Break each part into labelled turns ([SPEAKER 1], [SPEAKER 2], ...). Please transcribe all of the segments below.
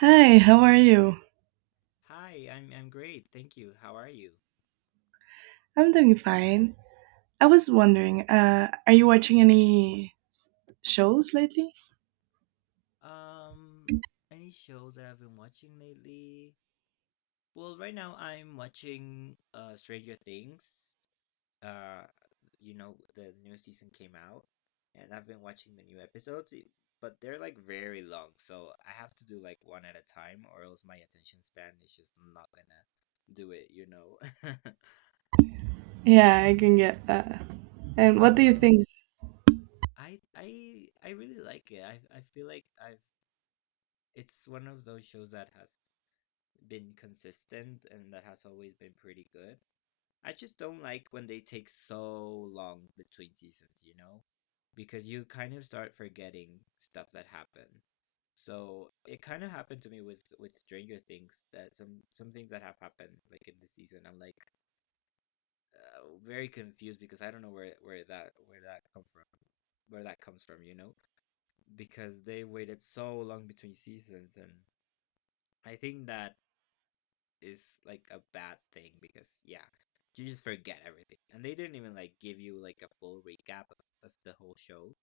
[SPEAKER 1] Hi, how are you?
[SPEAKER 2] Hi, I'm great. Thank you. How are you?
[SPEAKER 1] I'm doing fine. I was wondering, are you watching any shows lately?
[SPEAKER 2] Um, any shows that I've been watching lately? Well, right now I'm watching Stranger Things. Uh, the new season came out and I've been watching the new episodes, but they're like very long, so I have to do like one at a time or else my attention span is just not gonna do it.
[SPEAKER 1] Yeah, I can get that. And what do you
[SPEAKER 2] Um,
[SPEAKER 1] think?
[SPEAKER 2] I really like it. I feel like I've it's one of those shows that has been consistent and that has always been pretty good. I just don't like when they take so long between seasons, you know? Because you kind of start forgetting stuff that happened. So it kind of happened to me with Stranger Things that some things that have happened like in the season. I'm like very confused because I don't know where that comes from, you know? Because they waited so long between seasons, and I think that is like a bad thing because yeah, you just forget everything. And they didn't even like give you like a full recap of the whole show.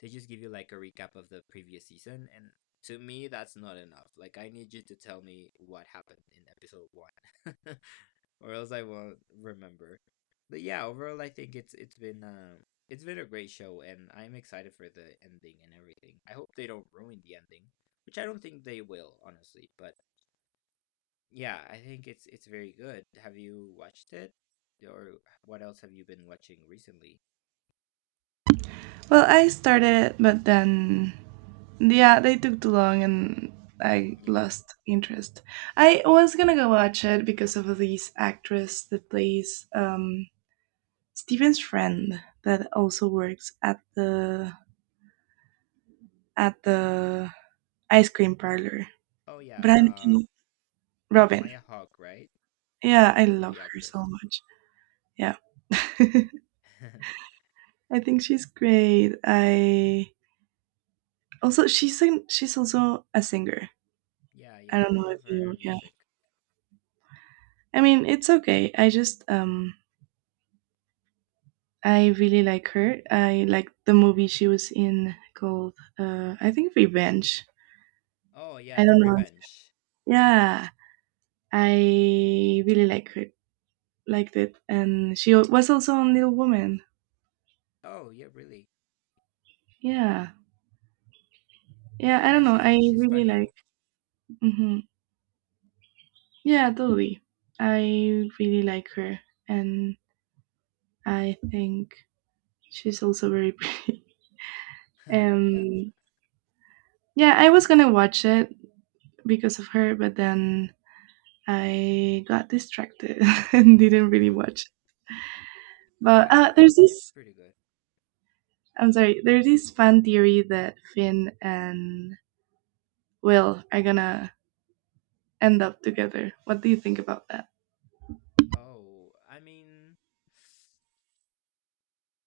[SPEAKER 2] They just give you like a recap of the previous season and to me that's not enough. Like I need you to tell me what happened in episode 1 or else I won't remember. But yeah, overall I think it's been a great show and I'm excited for the ending and everything. I hope they don't ruin the ending, which I don't think they will, honestly, but yeah, I think it's very good. Have you watched it? Or what else have you been watching recently?
[SPEAKER 1] Well, I started, but then yeah, they took too long and I
[SPEAKER 2] Yeah.
[SPEAKER 1] lost interest. I was gonna go watch it because of this actress that plays Steven's friend that also works at the at the ice cream parlor.
[SPEAKER 2] Oh yeah,
[SPEAKER 1] But I can Robin.
[SPEAKER 2] Maya Hawke, right?
[SPEAKER 1] Yeah, I
[SPEAKER 2] Well,
[SPEAKER 1] love
[SPEAKER 2] the
[SPEAKER 1] her so
[SPEAKER 2] actress.
[SPEAKER 1] much. Yeah. I think she's great. I also she's also a singer.
[SPEAKER 2] Yeah,
[SPEAKER 1] I
[SPEAKER 2] yeah,
[SPEAKER 1] don't
[SPEAKER 2] I
[SPEAKER 1] know if
[SPEAKER 2] have heard
[SPEAKER 1] you
[SPEAKER 2] her
[SPEAKER 1] yeah.
[SPEAKER 2] music.
[SPEAKER 1] I mean, it's okay. I just I really like her. I like the movie she was in called I think Revenge.
[SPEAKER 2] Oh yeah,
[SPEAKER 1] I
[SPEAKER 2] Do
[SPEAKER 1] don't know.
[SPEAKER 2] Revenge.
[SPEAKER 1] Yeah. I really like her. Liked it and she was also on Little Woman.
[SPEAKER 2] Oh yeah, really?
[SPEAKER 1] Yeah. Yeah, I
[SPEAKER 2] Yeah,
[SPEAKER 1] don't know.
[SPEAKER 2] she's
[SPEAKER 1] I
[SPEAKER 2] she's
[SPEAKER 1] really
[SPEAKER 2] funny.
[SPEAKER 1] like. Mhm. Yeah, totally. I really like her, and I think she's also very pretty.
[SPEAKER 2] Yeah.
[SPEAKER 1] And yeah, I was gonna watch it because of her, but then I got distracted and didn't really watch.
[SPEAKER 2] Yeah,
[SPEAKER 1] But
[SPEAKER 2] I mean
[SPEAKER 1] there's
[SPEAKER 2] it's
[SPEAKER 1] this.
[SPEAKER 2] pretty good.
[SPEAKER 1] I'm sorry. There's this fan theory that Finn and Will are gonna end up together. What do you think about that?
[SPEAKER 2] Oh, I mean,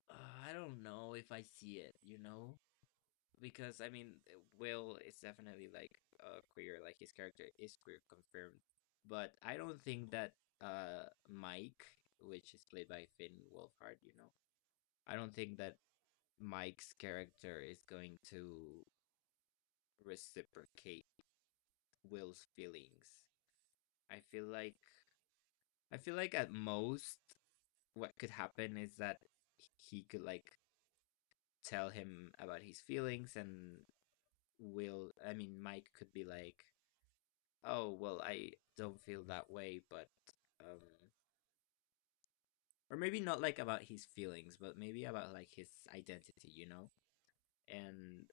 [SPEAKER 2] uh, I don't know if I see it, you know? Because I mean, Will is definitely like queer, like his character is queer confirmed, but I don't think that Mike, which is played by Finn Wolfhard, I don't think that Mike's character is going to reciprocate Will's feelings. I feel like I feel like at most what could happen is that he could like tell him about his feelings and Will, I mean Mike could be like, oh, well, I don't feel that way, but um or maybe not like about his feelings, but maybe about like his identity, you know? And,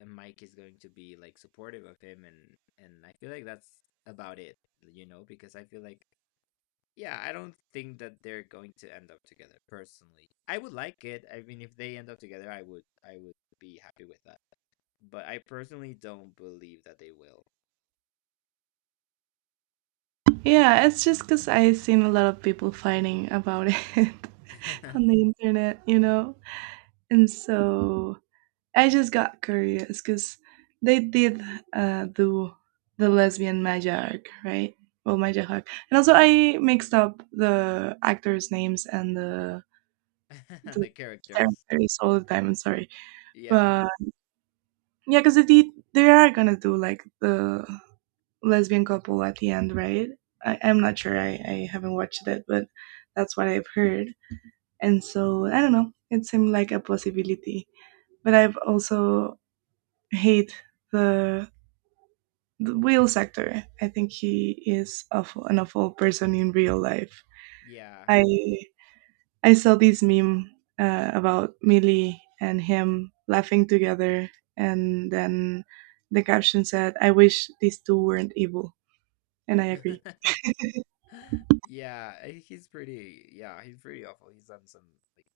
[SPEAKER 2] and Mike is going to be like supportive of him and I feel like that's about it, because I feel like yeah, I don't think that they're going to end up together personally. I would like it. I mean, if they end up together, I would be happy with that. But I personally don't believe that they will.
[SPEAKER 1] Yeah, it's just because I've seen a lot of people fighting about it on the internet. You know. And so I just got curious because they did do the lesbian Maja arc, right? Well, Maja arc. And also, I mixed up the actors' names and the
[SPEAKER 2] And
[SPEAKER 1] the
[SPEAKER 2] the characters.
[SPEAKER 1] characters all the time. I'm sorry,
[SPEAKER 2] Yeah.
[SPEAKER 1] but yeah, because they are gonna do like the lesbian couple at the end, right? I'm not sure. I haven't watched it, but that's what I've heard. And so I don't know. It seemed like a possibility. But I've also hate the, the whale actor. I think he is awful, an awful person in real life.
[SPEAKER 2] Yeah.
[SPEAKER 1] I I saw this meme about Millie and him laughing together, and then the caption said, "I wish these two weren't evil." And I agree.
[SPEAKER 2] Yeah, he's pretty. Yeah, he's pretty awful. He's done some like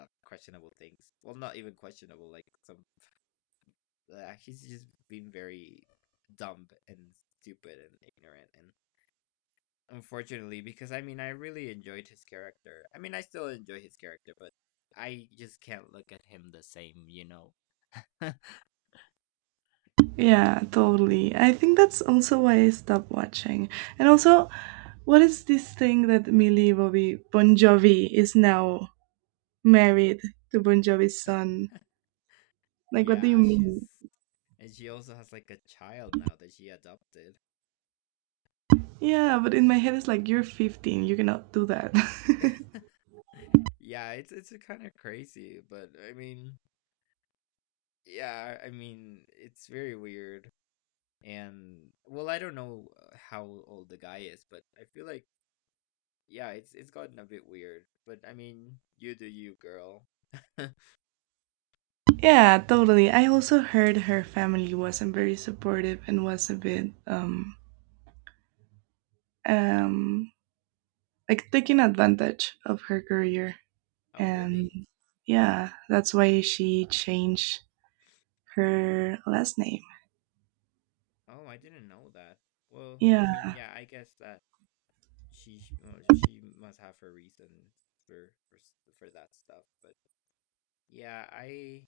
[SPEAKER 2] questionable things. Well, not even questionable. Like he's just been very dumb and stupid and ignorant. And unfortunately, because I mean, I really enjoyed his character. I mean, I still enjoy his character, but I just can't look at him the same. You know.
[SPEAKER 1] Yeah, totally. I think that's also why I stopped watching. And also, what is this thing that Millie Bobby Bon Jovi is now married to Bon Jovi's son? Like, what do you
[SPEAKER 2] Yeah, she's
[SPEAKER 1] mean?
[SPEAKER 2] and she also has like a child now that she adopted.
[SPEAKER 1] Yeah, but in my head it's like you're 15, you cannot do that.
[SPEAKER 2] Yeah, it's kind of crazy, but I mean, yeah, I mean, it's very weird. And well, I don't know how old the guy is, but I feel like yeah, it's gotten a bit weird. But I mean, you do you, girl.
[SPEAKER 1] Yeah, totally. I also heard her family wasn't very supportive and was a bit um like taking advantage of her career
[SPEAKER 2] Oh,
[SPEAKER 1] and
[SPEAKER 2] really?
[SPEAKER 1] yeah, that's why she changed her last name.
[SPEAKER 2] Oh, I didn't know that. Well, I mean,
[SPEAKER 1] Yeah,
[SPEAKER 2] yeah, I guess that well, she must have her reasons for for s- for that stuff, but yeah, I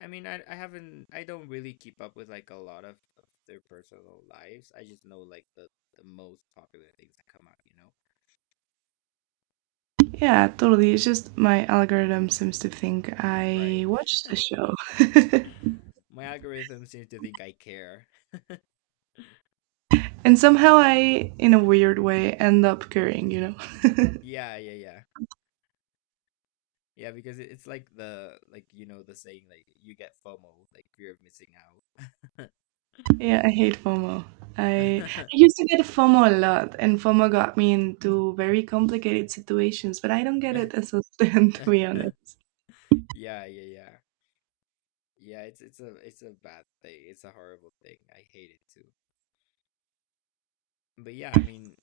[SPEAKER 2] I mean, I I haven't I don't really keep up with like a lot of their personal lives. I just know like the most popular things that come out, you know?
[SPEAKER 1] yeah, totally. It's just my algorithm seems to think I
[SPEAKER 2] Right.
[SPEAKER 1] watched the show.
[SPEAKER 2] My algorithm seems to think I care.
[SPEAKER 1] And somehow I, in a weird way, end up caring, you know?
[SPEAKER 2] Yeah, yeah, yeah. Yeah, because it's like the like you know the saying, like you get FOMO, like fear of missing
[SPEAKER 1] Yeah, I hate FOMO. I,
[SPEAKER 2] out.
[SPEAKER 1] I used to get FOMO a lot, and FOMO got me into very complicated situations, but I don't get it as often, to be honest.
[SPEAKER 2] Yeah, yeah, yeah. Yeah, it's a bad thing. It's a horrible thing. I hate it too. But yeah, I mean,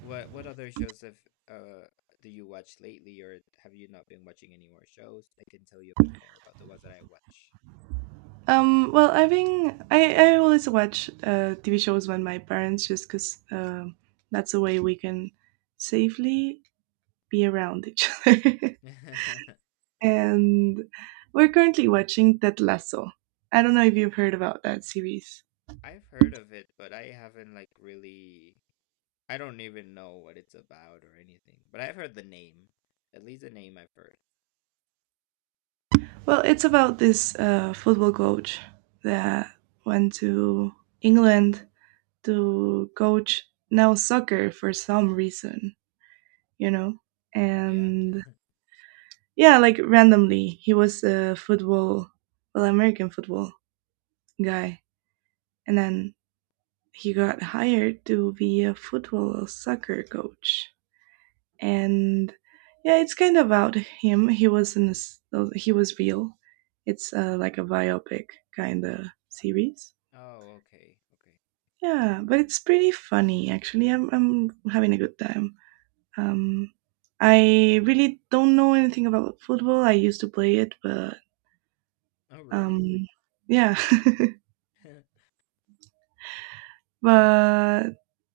[SPEAKER 2] what other shows have uh do you watch lately, or have you not been watching any more shows? I can tell you a bit more about the ones that I watch.
[SPEAKER 1] Well, I think I always watch TV shows with my parents just because that's the way we can safely be around each other. And we're currently watching Ted Lasso. I don't know if you've heard about that series.
[SPEAKER 2] I've heard of it, but I haven't like really. I don't even know what it's about or anything. But I've heard the name. At least the name I've heard.
[SPEAKER 1] Well, it's about this football coach that went to England to coach now soccer for some reason, you know?
[SPEAKER 2] Yeah.
[SPEAKER 1] And yeah, like randomly, he was a football, well, American football guy. And then he got hired to be a football soccer coach. And yeah, it's kind of about him. He was in this, he was real. It's like a biopic kind of series.
[SPEAKER 2] Oh, okay. Okay.
[SPEAKER 1] Yeah, but it's pretty funny actually. I'm having a good time. Um, I really don't know anything about football. I used to play it, but
[SPEAKER 2] Oh, really?
[SPEAKER 1] um, yeah, but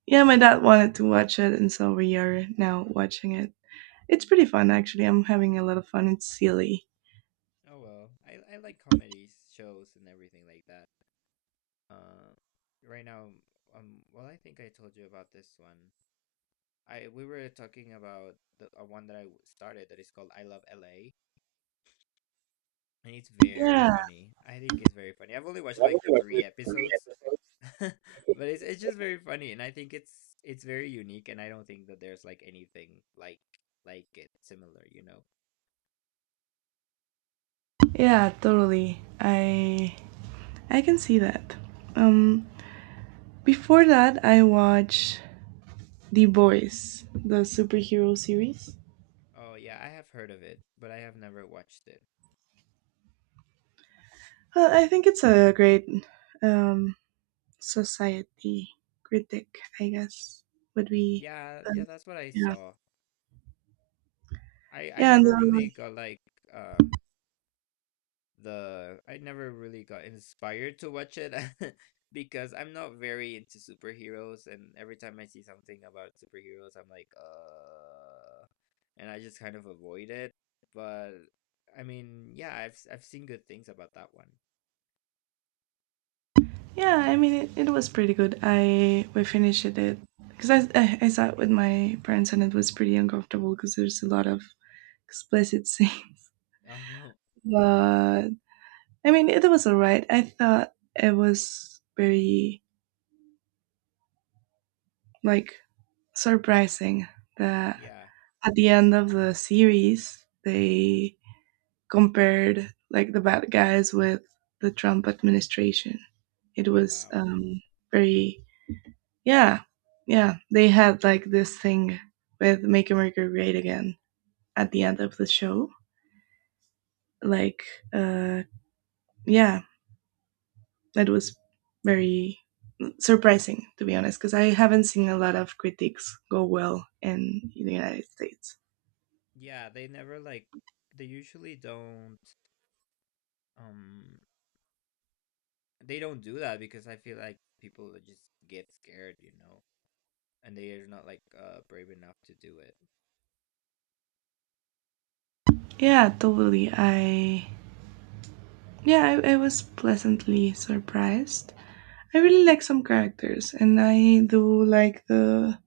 [SPEAKER 1] yeah, my dad wanted to watch it, and so we are now watching it. It's pretty fun actually. I'm having a lot of fun. It's silly.
[SPEAKER 2] Oh well. I like comedy shows and everything like that. Uh, right now, well, I think I told you about this one. I we were talking about the one that started that is called I Love LA, and it's very
[SPEAKER 1] Yeah,
[SPEAKER 2] funny. I think it's very funny. I've only watched like three episodes, but it's just very funny, and I think it's very unique, and I don't think that there's like anything like it similar, you know.
[SPEAKER 1] yeah, totally. I can see that. Um, before that, I watched The Boys, the superhero series.
[SPEAKER 2] Oh yeah, I have heard of it, but I have never watched it.
[SPEAKER 1] Well, I think it's a great um, society critic, I guess, would be.
[SPEAKER 2] Yeah, yeah,
[SPEAKER 1] Um,
[SPEAKER 2] that's what I
[SPEAKER 1] yeah.
[SPEAKER 2] saw. I I
[SPEAKER 1] Yeah, and,
[SPEAKER 2] never really got like um I never really got inspired to watch it because I'm not very into superheroes and every time I see something about superheroes I'm like and I just kind of avoid it, but I mean yeah I've seen good things about that one.
[SPEAKER 1] yeah. I mean, it was pretty good. I we finished it because I saw it with my parents and it was pretty uncomfortable because there's a lot of explicit scenes.
[SPEAKER 2] Oh,
[SPEAKER 1] But I mean, it was alright. I thought it was very like surprising that
[SPEAKER 2] yeah.
[SPEAKER 1] at the end of the series, they compared like the bad guys with the Trump administration. It
[SPEAKER 2] Oh
[SPEAKER 1] was
[SPEAKER 2] wow.
[SPEAKER 1] very. Yeah, yeah, they had like this thing with Make America Great Again at the end of the show. Like, uh, yeah, it was very surprising to be honest because I haven't seen a lot of critiques go well in the United States.
[SPEAKER 2] Yeah, they never like, they usually don't, um they don't do that because I feel like people just get scared, and they are not like brave enough to do it.
[SPEAKER 1] Yeah, totally. I Yeah, I was pleasantly surprised. I really like some characters, and I do like the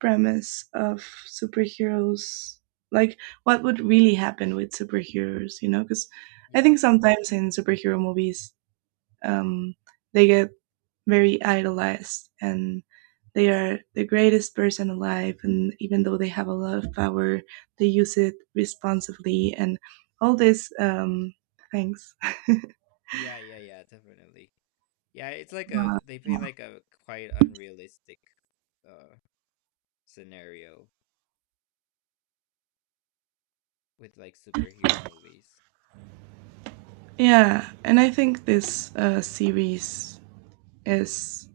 [SPEAKER 1] premise of superheroes. Like, what would really happen with superheroes, you know? Because I
[SPEAKER 2] Yeah.
[SPEAKER 1] think sometimes in superhero movies, um, they get very idolized and they are the greatest person alive. And even though they have a lot of power, they use it responsibly and all these things.
[SPEAKER 2] Yeah, yeah, yeah, definitely. Yeah, it's like a they
[SPEAKER 1] Uh,
[SPEAKER 2] paint like a quite unrealistic uh scenario with like superhero movies.
[SPEAKER 1] Yeah, and I think this series is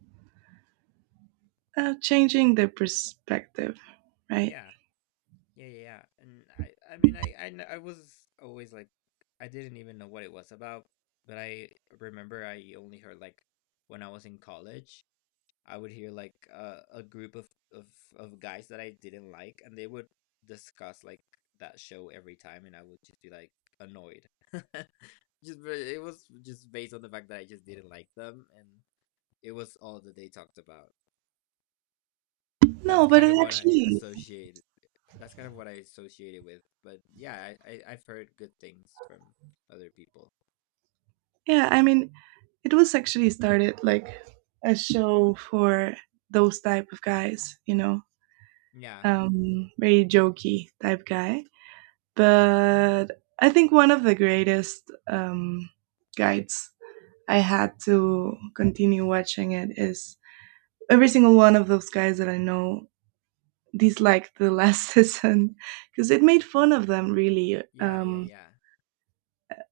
[SPEAKER 1] changing the perspective, right?
[SPEAKER 2] Yeah. Yeah, yeah, yeah. And I mean I was always like, I didn't even know what it was about, but I remember I only heard like when I was in college I would hear like a group of of guys that I didn't like, and they would discuss like that show every time, and I would just be like annoyed. just It was just based on the fact that I just didn't like them, and it was all that they talked about. That's
[SPEAKER 1] No, but
[SPEAKER 2] kind
[SPEAKER 1] it
[SPEAKER 2] of what I
[SPEAKER 1] actually,
[SPEAKER 2] associated. That's kind of what I associated with. But yeah, I've heard good things from other people.
[SPEAKER 1] yeah, I mean, it was actually started like a show for those type of guys, you know,
[SPEAKER 2] Yeah,
[SPEAKER 1] very jokey type guy. But I think one of the greatest guides I had to continue watching it is every single one of those guys that I know disliked the last season because it made fun of them, really.
[SPEAKER 2] yeah, yeah, yeah,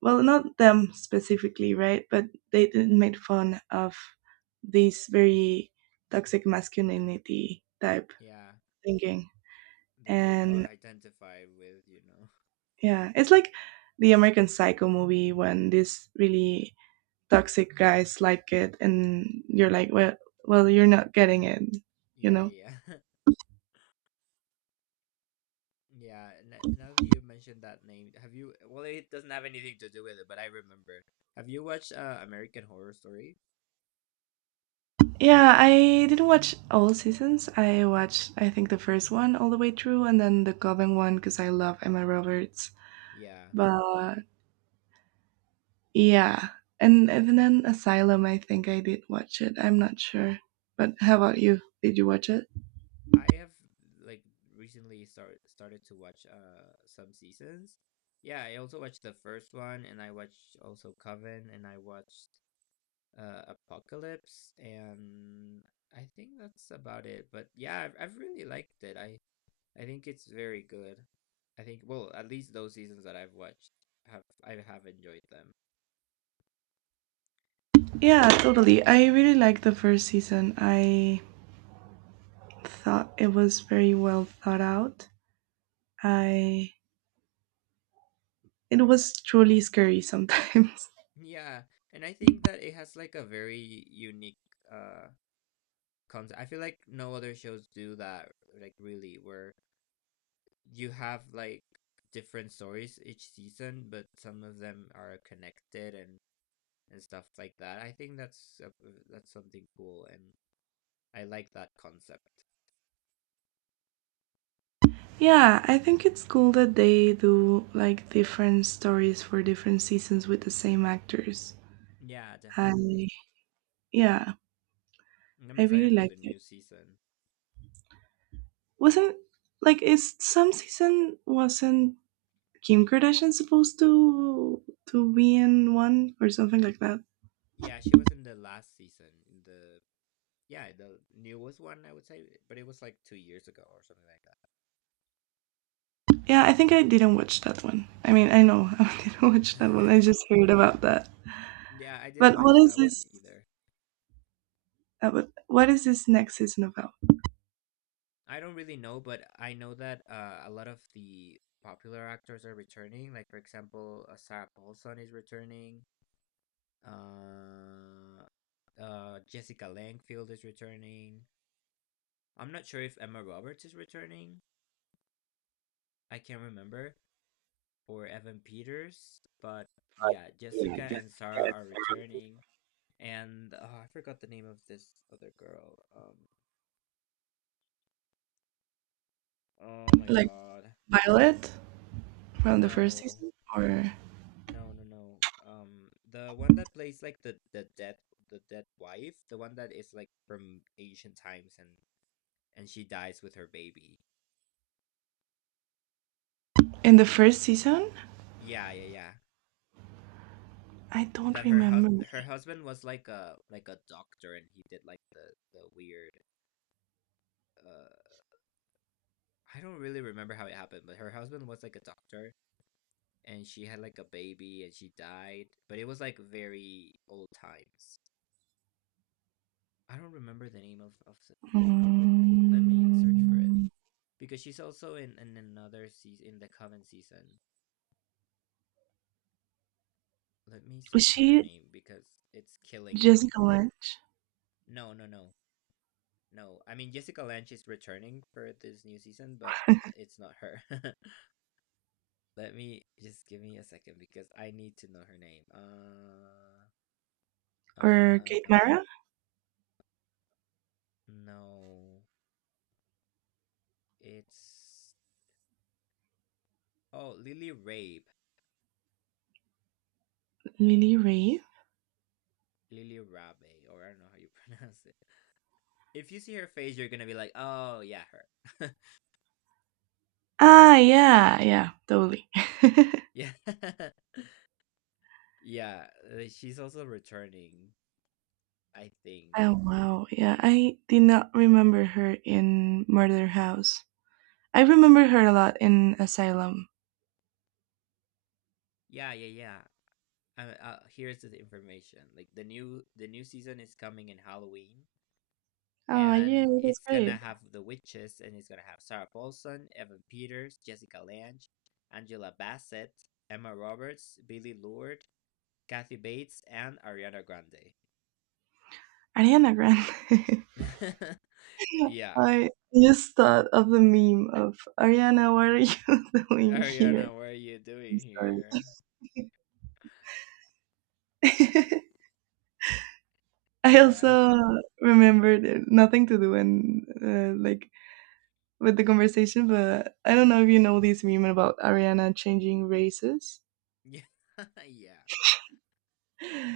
[SPEAKER 1] Well, not them specifically, right? But they did made fun of this very toxic masculinity type
[SPEAKER 2] yeah.
[SPEAKER 1] thinking.
[SPEAKER 2] That they got
[SPEAKER 1] And
[SPEAKER 2] identified with.
[SPEAKER 1] yeah, it's like the American Psycho movie when these really toxic guys like it, and you're like, well, well, you're not getting it, you
[SPEAKER 2] Yeah,
[SPEAKER 1] know.
[SPEAKER 2] yeah, yeah. Yeah, and now that you mentioned that name, have you? Well, it doesn't have anything to do with it, but I remember. Have you watched American Horror Story?
[SPEAKER 1] Yeah, I didn't watch all seasons. I watched, I think, the first one all the way through, and then the Coven one because I love Emma Roberts.
[SPEAKER 2] Yeah,
[SPEAKER 1] But yeah, and then Asylum. I think I did watch it. I'm not sure. But how about you? Did you watch it?
[SPEAKER 2] I have like started to watch some seasons. Yeah, I also watched the first one, and I watched also Coven, and I watched Apocalypse, and I think that's about it. But yeah, I've really liked it. I think it's very good. I think well, at least those seasons that I've watched have I have enjoyed them.
[SPEAKER 1] Yeah, totally. I really liked the first season. I thought it was very well thought out. I It was truly scary sometimes.
[SPEAKER 2] Yeah, and I think that it has like a very unique uh concept. I feel like no other shows do that, like really, where you have like different stories each season, but some of them are connected and stuff like that. I think that's something cool and I like that concept.
[SPEAKER 1] Yeah, I think it's cool that they do like different stories for different seasons with the same actors.
[SPEAKER 2] Yeah,
[SPEAKER 1] I
[SPEAKER 2] definitely.
[SPEAKER 1] yeah,
[SPEAKER 2] And I'm
[SPEAKER 1] I really
[SPEAKER 2] excited for the
[SPEAKER 1] liked it.
[SPEAKER 2] new season.
[SPEAKER 1] Wasn't like is some season wasn't Kim Kardashian supposed to be in one or something like that?
[SPEAKER 2] Yeah, she was in the last season, in the, yeah, the newest one, I would say, but it was like 2 years ago or something
[SPEAKER 1] Yeah, I think I didn't watch that one. I mean, I know I didn't watch
[SPEAKER 2] like
[SPEAKER 1] that one. I
[SPEAKER 2] that.
[SPEAKER 1] just heard about that.
[SPEAKER 2] Yeah, I didn't
[SPEAKER 1] But what
[SPEAKER 2] watch
[SPEAKER 1] is
[SPEAKER 2] that one
[SPEAKER 1] this?
[SPEAKER 2] either.
[SPEAKER 1] What is this next season about?
[SPEAKER 2] I don't really know, but I know that a lot of the popular actors are returning. Like for example, Sarah Paulson is returning. Uh, Jessica Langfield is returning. I'm not sure if Emma Roberts is returning. I can't remember, for Evan Peters. But yeah, Jessica and Sarah are returning. And oh, I forgot the name of this other girl. Oh my
[SPEAKER 1] Like
[SPEAKER 2] god,
[SPEAKER 1] Violet from the first
[SPEAKER 2] no,
[SPEAKER 1] season, or?
[SPEAKER 2] no, no, no. The one that plays like the dead wife, the one that is like from ancient times, and she dies with her baby.
[SPEAKER 1] In the first season,
[SPEAKER 2] Yeah, yeah, yeah.
[SPEAKER 1] I don't
[SPEAKER 2] That her hus-
[SPEAKER 1] remember.
[SPEAKER 2] her husband was like a doctor, and he did like the weird uh I don't really remember how it happened, but her husband was like a doctor and she had like a baby and she died, but it was like very old times. I don't remember the name of the girl. Let me search for it
[SPEAKER 1] Mm,
[SPEAKER 2] because she's also in another season in the Coven season. Let me
[SPEAKER 1] was
[SPEAKER 2] search for her
[SPEAKER 1] she
[SPEAKER 2] name because it's killing me.
[SPEAKER 1] Jessica Lange,
[SPEAKER 2] No, no, no. No, I mean Jessica Lange is returning for this new season, but it's not her. Let me just give me a second because I need to know her name.
[SPEAKER 1] or
[SPEAKER 2] Uh,
[SPEAKER 1] Kate
[SPEAKER 2] uh,
[SPEAKER 1] Mara?
[SPEAKER 2] no, it's oh Lily Rabe,
[SPEAKER 1] Lily Ray?
[SPEAKER 2] Lily Rabe, or I don't know how you pronounce it. If you see her face, you're gonna be like, oh yeah, her.
[SPEAKER 1] Ah, yeah, yeah, totally.
[SPEAKER 2] Yeah, yeah. She's also returning, I think.
[SPEAKER 1] Oh wow, yeah, I did not remember her in Murder House. I remember her a lot in Asylum.
[SPEAKER 2] Yeah, yeah, yeah. Here's the information. Like the new season is coming in Halloween,
[SPEAKER 1] Oh yeah,
[SPEAKER 2] and
[SPEAKER 1] that's
[SPEAKER 2] it's
[SPEAKER 1] great.
[SPEAKER 2] gonna have the witches and it's gonna have Sarah Paulson, Evan Peters, Jessica Lange, Angela Bassett, Emma Roberts, Billy Lourd, Kathy Bates, and Ariana Grande.
[SPEAKER 1] Ariana Grande.
[SPEAKER 2] Yeah,
[SPEAKER 1] I just thought of the meme of Ariana, what are you doing
[SPEAKER 2] Ariana,
[SPEAKER 1] here?
[SPEAKER 2] what are you doing
[SPEAKER 1] I'm
[SPEAKER 2] here?
[SPEAKER 1] sorry. I
[SPEAKER 2] Yeah.
[SPEAKER 1] also remembered nothing to do and like with the conversation, but I don't know if you know this meme about Ariana changing races.
[SPEAKER 2] Yeah, yeah,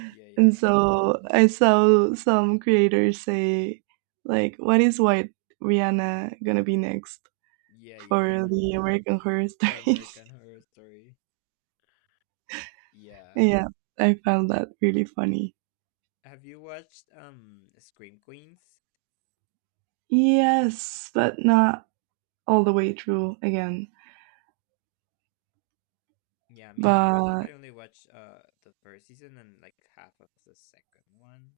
[SPEAKER 2] yeah, yeah,
[SPEAKER 1] And
[SPEAKER 2] yeah,
[SPEAKER 1] so I saw some creators say, like, what is white Rihanna gonna be next
[SPEAKER 2] yeah, yeah,
[SPEAKER 1] for
[SPEAKER 2] yeah,
[SPEAKER 1] the American Horror
[SPEAKER 2] for
[SPEAKER 1] Stories?
[SPEAKER 2] American Horror Story. Yeah.
[SPEAKER 1] Yeah, I found that really funny.
[SPEAKER 2] Have you watched Scream Queens?
[SPEAKER 1] Yes, but not all the way through again.
[SPEAKER 2] Yeah, me too. I think
[SPEAKER 1] But
[SPEAKER 2] I only watched the first season and like half of the second one.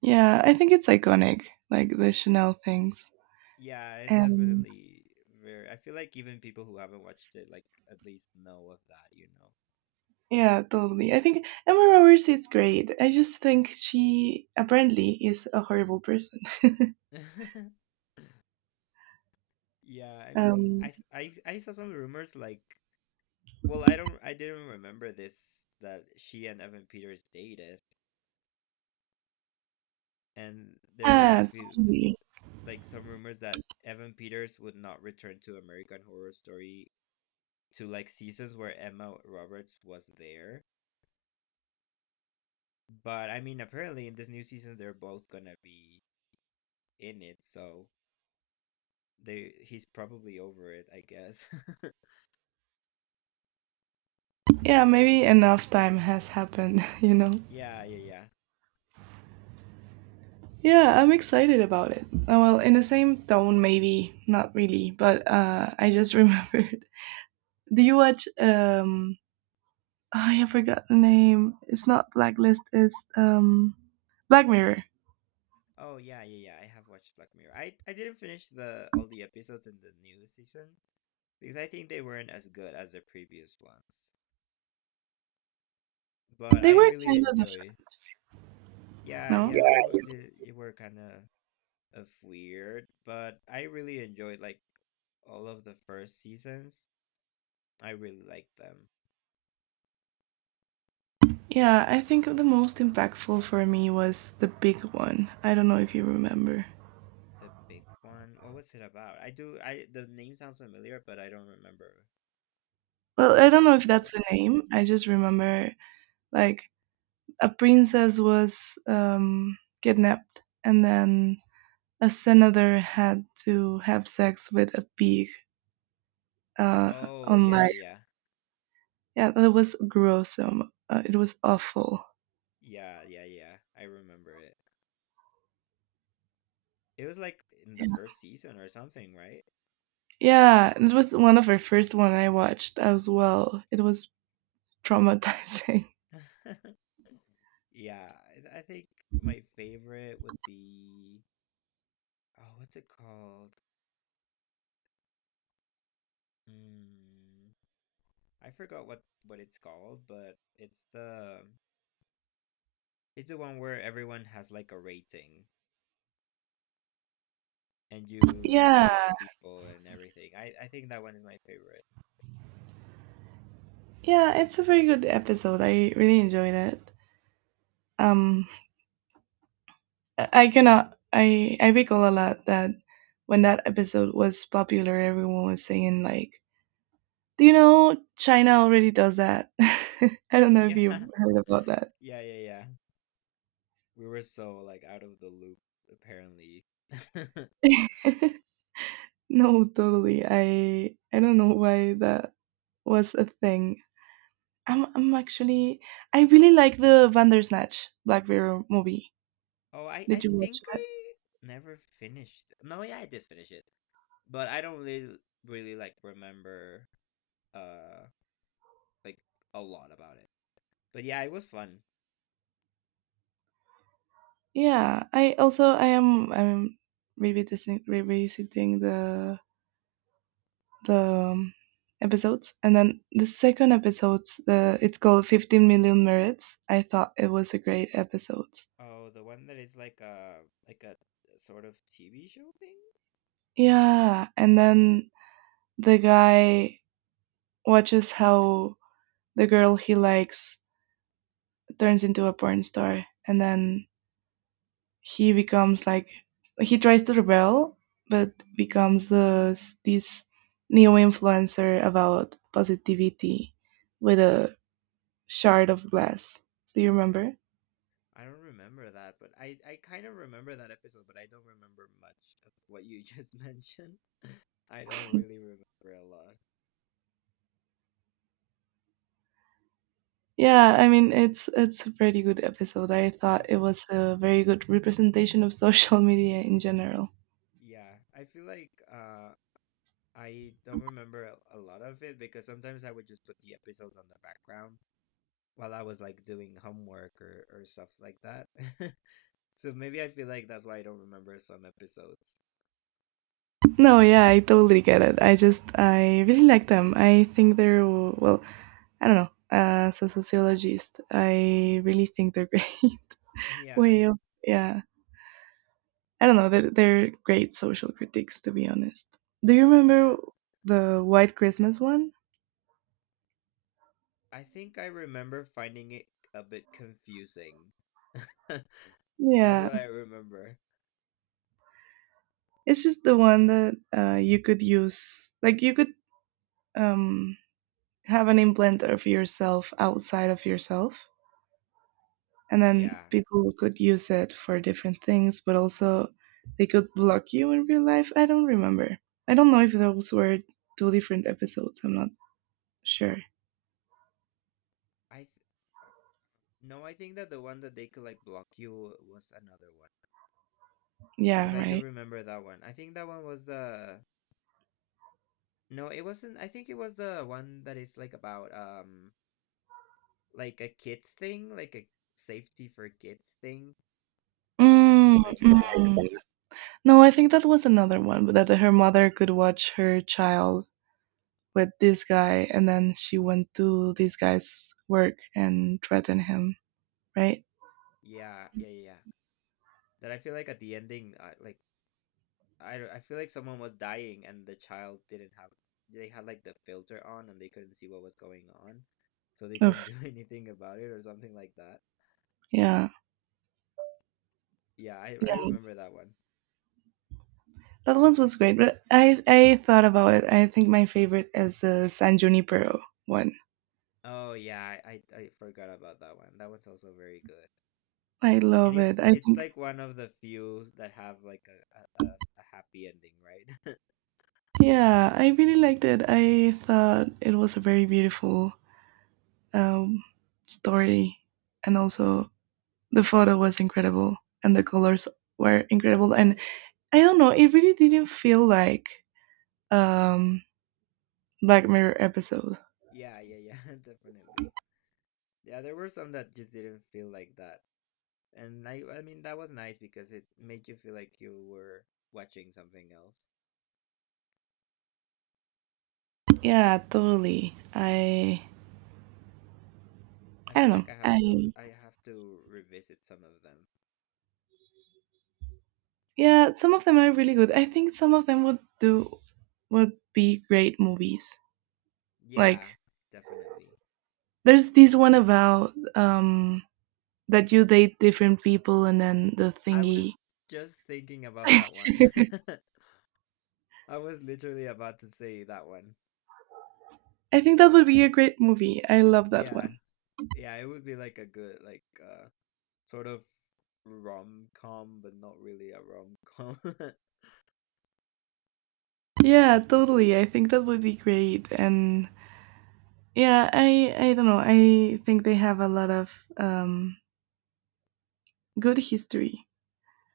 [SPEAKER 1] yeah, I think it's iconic, like the Chanel things.
[SPEAKER 2] Yeah, it's
[SPEAKER 1] And
[SPEAKER 2] definitely very. I feel like even people who haven't watched it like at least know of that, you
[SPEAKER 1] yeah, totally. I think Emma Roberts is great. I just think she apparently is a horrible person.
[SPEAKER 2] know. Yeah, I mean,
[SPEAKER 1] Um,
[SPEAKER 2] I th- I saw some rumors like, well, I didn't remember this that she and Evan Peters dated, and there were I
[SPEAKER 1] yeah,
[SPEAKER 2] feel
[SPEAKER 1] totally.
[SPEAKER 2] like some rumors that Evan Peters would not return to American Horror Story to like seasons where Emma Roberts was there. But I mean, apparently in this new season they're both gonna be in it, so they he's probably over it, I guess.
[SPEAKER 1] Yeah, maybe enough time has happened, you know.
[SPEAKER 2] Yeah, yeah, yeah.
[SPEAKER 1] Yeah, I'm excited about it. Well, in the same tone, maybe not really, but I just remembered. Do you watch? Oh, yeah, I forgot the name. It's not Blacklist. It's Black Mirror.
[SPEAKER 2] Oh, yeah, yeah, yeah. I have watched Black Mirror. I didn't finish the all the episodes in the new season because I think they weren't as good as the previous ones. But
[SPEAKER 1] They
[SPEAKER 2] I
[SPEAKER 1] were
[SPEAKER 2] really
[SPEAKER 1] kind of the
[SPEAKER 2] enjoy. Yeah,
[SPEAKER 1] no.
[SPEAKER 2] yeah, they were kind of weird, but I really enjoyed like all of the first seasons. I really liked them.
[SPEAKER 1] Yeah, I think the most impactful for me was the big one. I don't know if you remember.
[SPEAKER 2] The big one. What was it about? I do. I The name sounds familiar, but I don't remember
[SPEAKER 1] Well, I
[SPEAKER 2] what
[SPEAKER 1] don't
[SPEAKER 2] it
[SPEAKER 1] know if
[SPEAKER 2] was
[SPEAKER 1] that's
[SPEAKER 2] about.
[SPEAKER 1] the name. I just remember like a princess was kidnapped, and then a senator had to have sex with a pig uh,
[SPEAKER 2] Oh
[SPEAKER 1] on
[SPEAKER 2] yeah, yeah,
[SPEAKER 1] live.
[SPEAKER 2] yeah,
[SPEAKER 1] Yeah, that was gruesome. It was awful.
[SPEAKER 2] yeah, yeah, yeah. I remember it. It was like in the
[SPEAKER 1] Yeah.
[SPEAKER 2] first season or something, right?
[SPEAKER 1] Yeah, it was one of her first one I watched as well. It was traumatizing.
[SPEAKER 2] Yeah, I think my favorite would be oh, what's it called? Mm, I forgot what it's called, but it's the one where everyone has like a rating and you like
[SPEAKER 1] Yeah,
[SPEAKER 2] rate people and everything. I think that one is my favorite.
[SPEAKER 1] yeah, it's a very good episode. I really enjoyed it. Um, I cannot. I recall a lot that when that episode was popular, everyone was saying like, "Do you know China already does that?" I don't know if
[SPEAKER 2] Yeah.
[SPEAKER 1] you've heard about that.
[SPEAKER 2] Yeah, yeah, yeah. We were so like out of the loop apparently.
[SPEAKER 1] No, totally. I don't know why that was a thing. I'm I'm actually I really like the Vandersnatch Black Mirror movie.
[SPEAKER 2] Oh, I
[SPEAKER 1] Did you watch?
[SPEAKER 2] think I never finished. No, yeah, I did finish it, but I don't really really like remember uh like a lot about it. But yeah, it was fun.
[SPEAKER 1] Yeah, I also I am I'm revisiting revisiting the um, episodes, and then the second episodes, the it's called Fifteen Million Merits. I thought it was a great episode.
[SPEAKER 2] Oh, the one that is like a sort of TV show thing?
[SPEAKER 1] Yeah, and then the guy watches how the girl he likes turns into a porn star, and then he becomes like he tries to rebel but becomes this neo influencer about positivity with a shard of glass. Do you remember?
[SPEAKER 2] I don't remember that, but I kind of remember that episode, but I don't remember much of what you just mentioned. I don't really remember a lot.
[SPEAKER 1] Yeah, I mean it's a pretty good episode. I thought
[SPEAKER 2] Be-
[SPEAKER 1] it was a very good representation of social media in general.
[SPEAKER 2] yeah, I feel like I don't remember a lot of it because sometimes I would just put the episodes on the background while I was like doing homework or stuff like that. So maybe I feel like that's why I don't remember some episodes.
[SPEAKER 1] No, yeah, I totally get it. I really like them. I think they're, well, I don't know, as a sociologist I really think they're great
[SPEAKER 2] Yeah.
[SPEAKER 1] way of, yeah, I don't know. They're great social critiques, to be honest. Do you remember
[SPEAKER 2] Yeah,
[SPEAKER 1] the White Christmas one?
[SPEAKER 2] I think I remember finding it a bit confusing. That's
[SPEAKER 1] Yeah,
[SPEAKER 2] what I remember.
[SPEAKER 1] it's just the one that you could use. Like you could um, have an implant of yourself outside of yourself, and then
[SPEAKER 2] Yeah.
[SPEAKER 1] people could use it for different things. But also, they could block you in real life. I don't remember. I don't know if those were two different episodes. I'm not sure.
[SPEAKER 2] I th- uh, No, I think that the one that they could like block you was another one because
[SPEAKER 1] Yeah,
[SPEAKER 2] I do
[SPEAKER 1] right.
[SPEAKER 2] remember that one. I think that one was the no, it wasn't. I think it was the one that is like about like a kids thing, like a safety for kids thing or something
[SPEAKER 1] Mm,
[SPEAKER 2] like that.
[SPEAKER 1] mm. No, I think that was another one, but that her mother could watch her child with this guy, and then she went to this guy's work and threatened him, right?
[SPEAKER 2] Yeah, yeah, yeah, yeah. That I feel like at the ending, like I don't- I feel like someone was dying and the child didn't have they had like the filter on and they couldn't see what was going on, so they
[SPEAKER 1] Oof.
[SPEAKER 2] couldn't do anything about it or something like that.
[SPEAKER 1] Yeah.
[SPEAKER 2] Yeah, I
[SPEAKER 1] Yeah,
[SPEAKER 2] remember that one.
[SPEAKER 1] that one was great, but I thought about it. I think my favorite is the San Junipero one.
[SPEAKER 2] Oh yeah, I forgot about that one. That one's also very good.
[SPEAKER 1] I
[SPEAKER 2] And
[SPEAKER 1] love
[SPEAKER 2] it's
[SPEAKER 1] it. I
[SPEAKER 2] it's
[SPEAKER 1] think,
[SPEAKER 2] like one of the few that have like a a happy ending, right?
[SPEAKER 1] yeah, I really liked it. I thought it was a very beautiful um, story, and also the photo was incredible, and the colors were incredible, and I don't know. It really didn't feel like um Black Mirror episode.
[SPEAKER 2] Yeah, yeah, yeah, definitely. Yeah, there were some that just didn't feel like that. And I mean that was nice because it made you feel like you were watching something else.
[SPEAKER 1] Yeah, totally. I
[SPEAKER 2] I
[SPEAKER 1] I don't
[SPEAKER 2] feel
[SPEAKER 1] know.
[SPEAKER 2] like I have to
[SPEAKER 1] I
[SPEAKER 2] I have to revisit some of them.
[SPEAKER 1] Yeah, some of them are really good. I think some of them would be great movies. Like
[SPEAKER 2] Yeah, definitely.
[SPEAKER 1] there's this one about that you date different people and then the
[SPEAKER 2] I
[SPEAKER 1] thingy.
[SPEAKER 2] was just thinking about that one. I was literally about to say that one.
[SPEAKER 1] I think that would be a great movie. I love that
[SPEAKER 2] Yeah.
[SPEAKER 1] one.
[SPEAKER 2] Yeah, it would be like a good like sort of rom-com but not really a rom-com.
[SPEAKER 1] Yeah, totally. I think that would be great, and yeah, I don't know. I think they have a lot of um good history.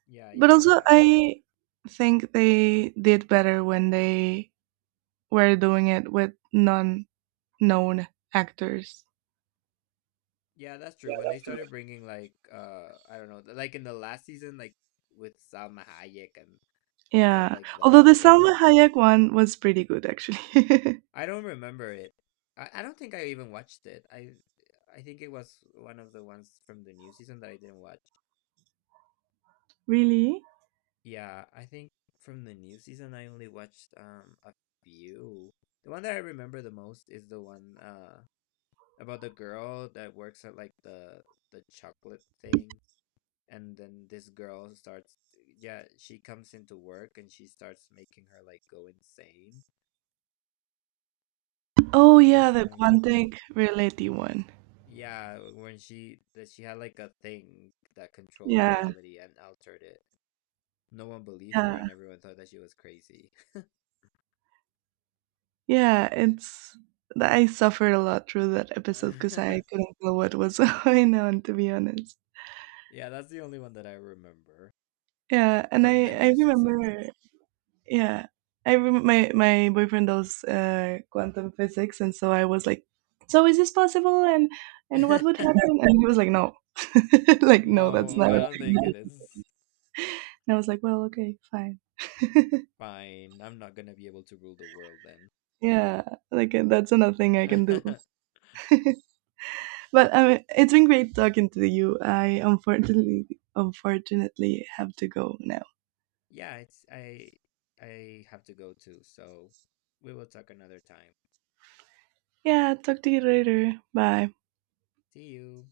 [SPEAKER 2] Yeah,
[SPEAKER 1] But
[SPEAKER 2] yeah, yeah,
[SPEAKER 1] also,
[SPEAKER 2] yeah.
[SPEAKER 1] I think they did better when they were doing it with non-known actors.
[SPEAKER 2] Yeah, that's true. When they started bringing like I don't know, like in the last season like with Salma Hayek and stuff
[SPEAKER 1] Yeah.
[SPEAKER 2] like
[SPEAKER 1] Although the
[SPEAKER 2] that, it
[SPEAKER 1] Salma
[SPEAKER 2] was
[SPEAKER 1] Hayek one was pretty good, actually.
[SPEAKER 2] I don't remember it. I don't think I even watched it. I think it was one of the ones from the new season that I didn't watch.
[SPEAKER 1] Really?
[SPEAKER 2] Yeah, I think from the new season I only watched a few. The one that I remember the most is the one about the girl that works at like the chocolate thing and then this girl starts yeah, she comes into work and she starts making her like go insane. Do
[SPEAKER 1] Oh
[SPEAKER 2] you know
[SPEAKER 1] yeah,
[SPEAKER 2] which
[SPEAKER 1] the
[SPEAKER 2] one I'm talking.
[SPEAKER 1] Quantic Reality one.
[SPEAKER 2] Yeah, when she that she had like a thing that controlled
[SPEAKER 1] Yeah,
[SPEAKER 2] reality and altered it. No one believed her
[SPEAKER 1] yeah,
[SPEAKER 2] and everyone thought that she was crazy.
[SPEAKER 1] yeah. It's I suffered a lot through that episode because I couldn't tell what was going on, to be honest.
[SPEAKER 2] Yeah, that's the only one that I remember
[SPEAKER 1] Yeah, and
[SPEAKER 2] from
[SPEAKER 1] I
[SPEAKER 2] the
[SPEAKER 1] I
[SPEAKER 2] new season.
[SPEAKER 1] remember. Yeah, my boyfriend does quantum physics, and so I was like, so is this possible, and what would happen? And he was like, no, like, no, that's
[SPEAKER 2] No,
[SPEAKER 1] not a
[SPEAKER 2] I don't
[SPEAKER 1] thing.
[SPEAKER 2] think
[SPEAKER 1] And
[SPEAKER 2] it is.
[SPEAKER 1] I was like, well, okay, fine.
[SPEAKER 2] Fine. I'm not going to be able to rule the world then.
[SPEAKER 1] Yeah, like that's another thing I can do. But I mean, it's been great talking to you. I unfortunately have to go now.
[SPEAKER 2] Yeah, it's I have to go too, so we will talk another time.
[SPEAKER 1] Yeah, talk to you later. Bye.
[SPEAKER 2] See you.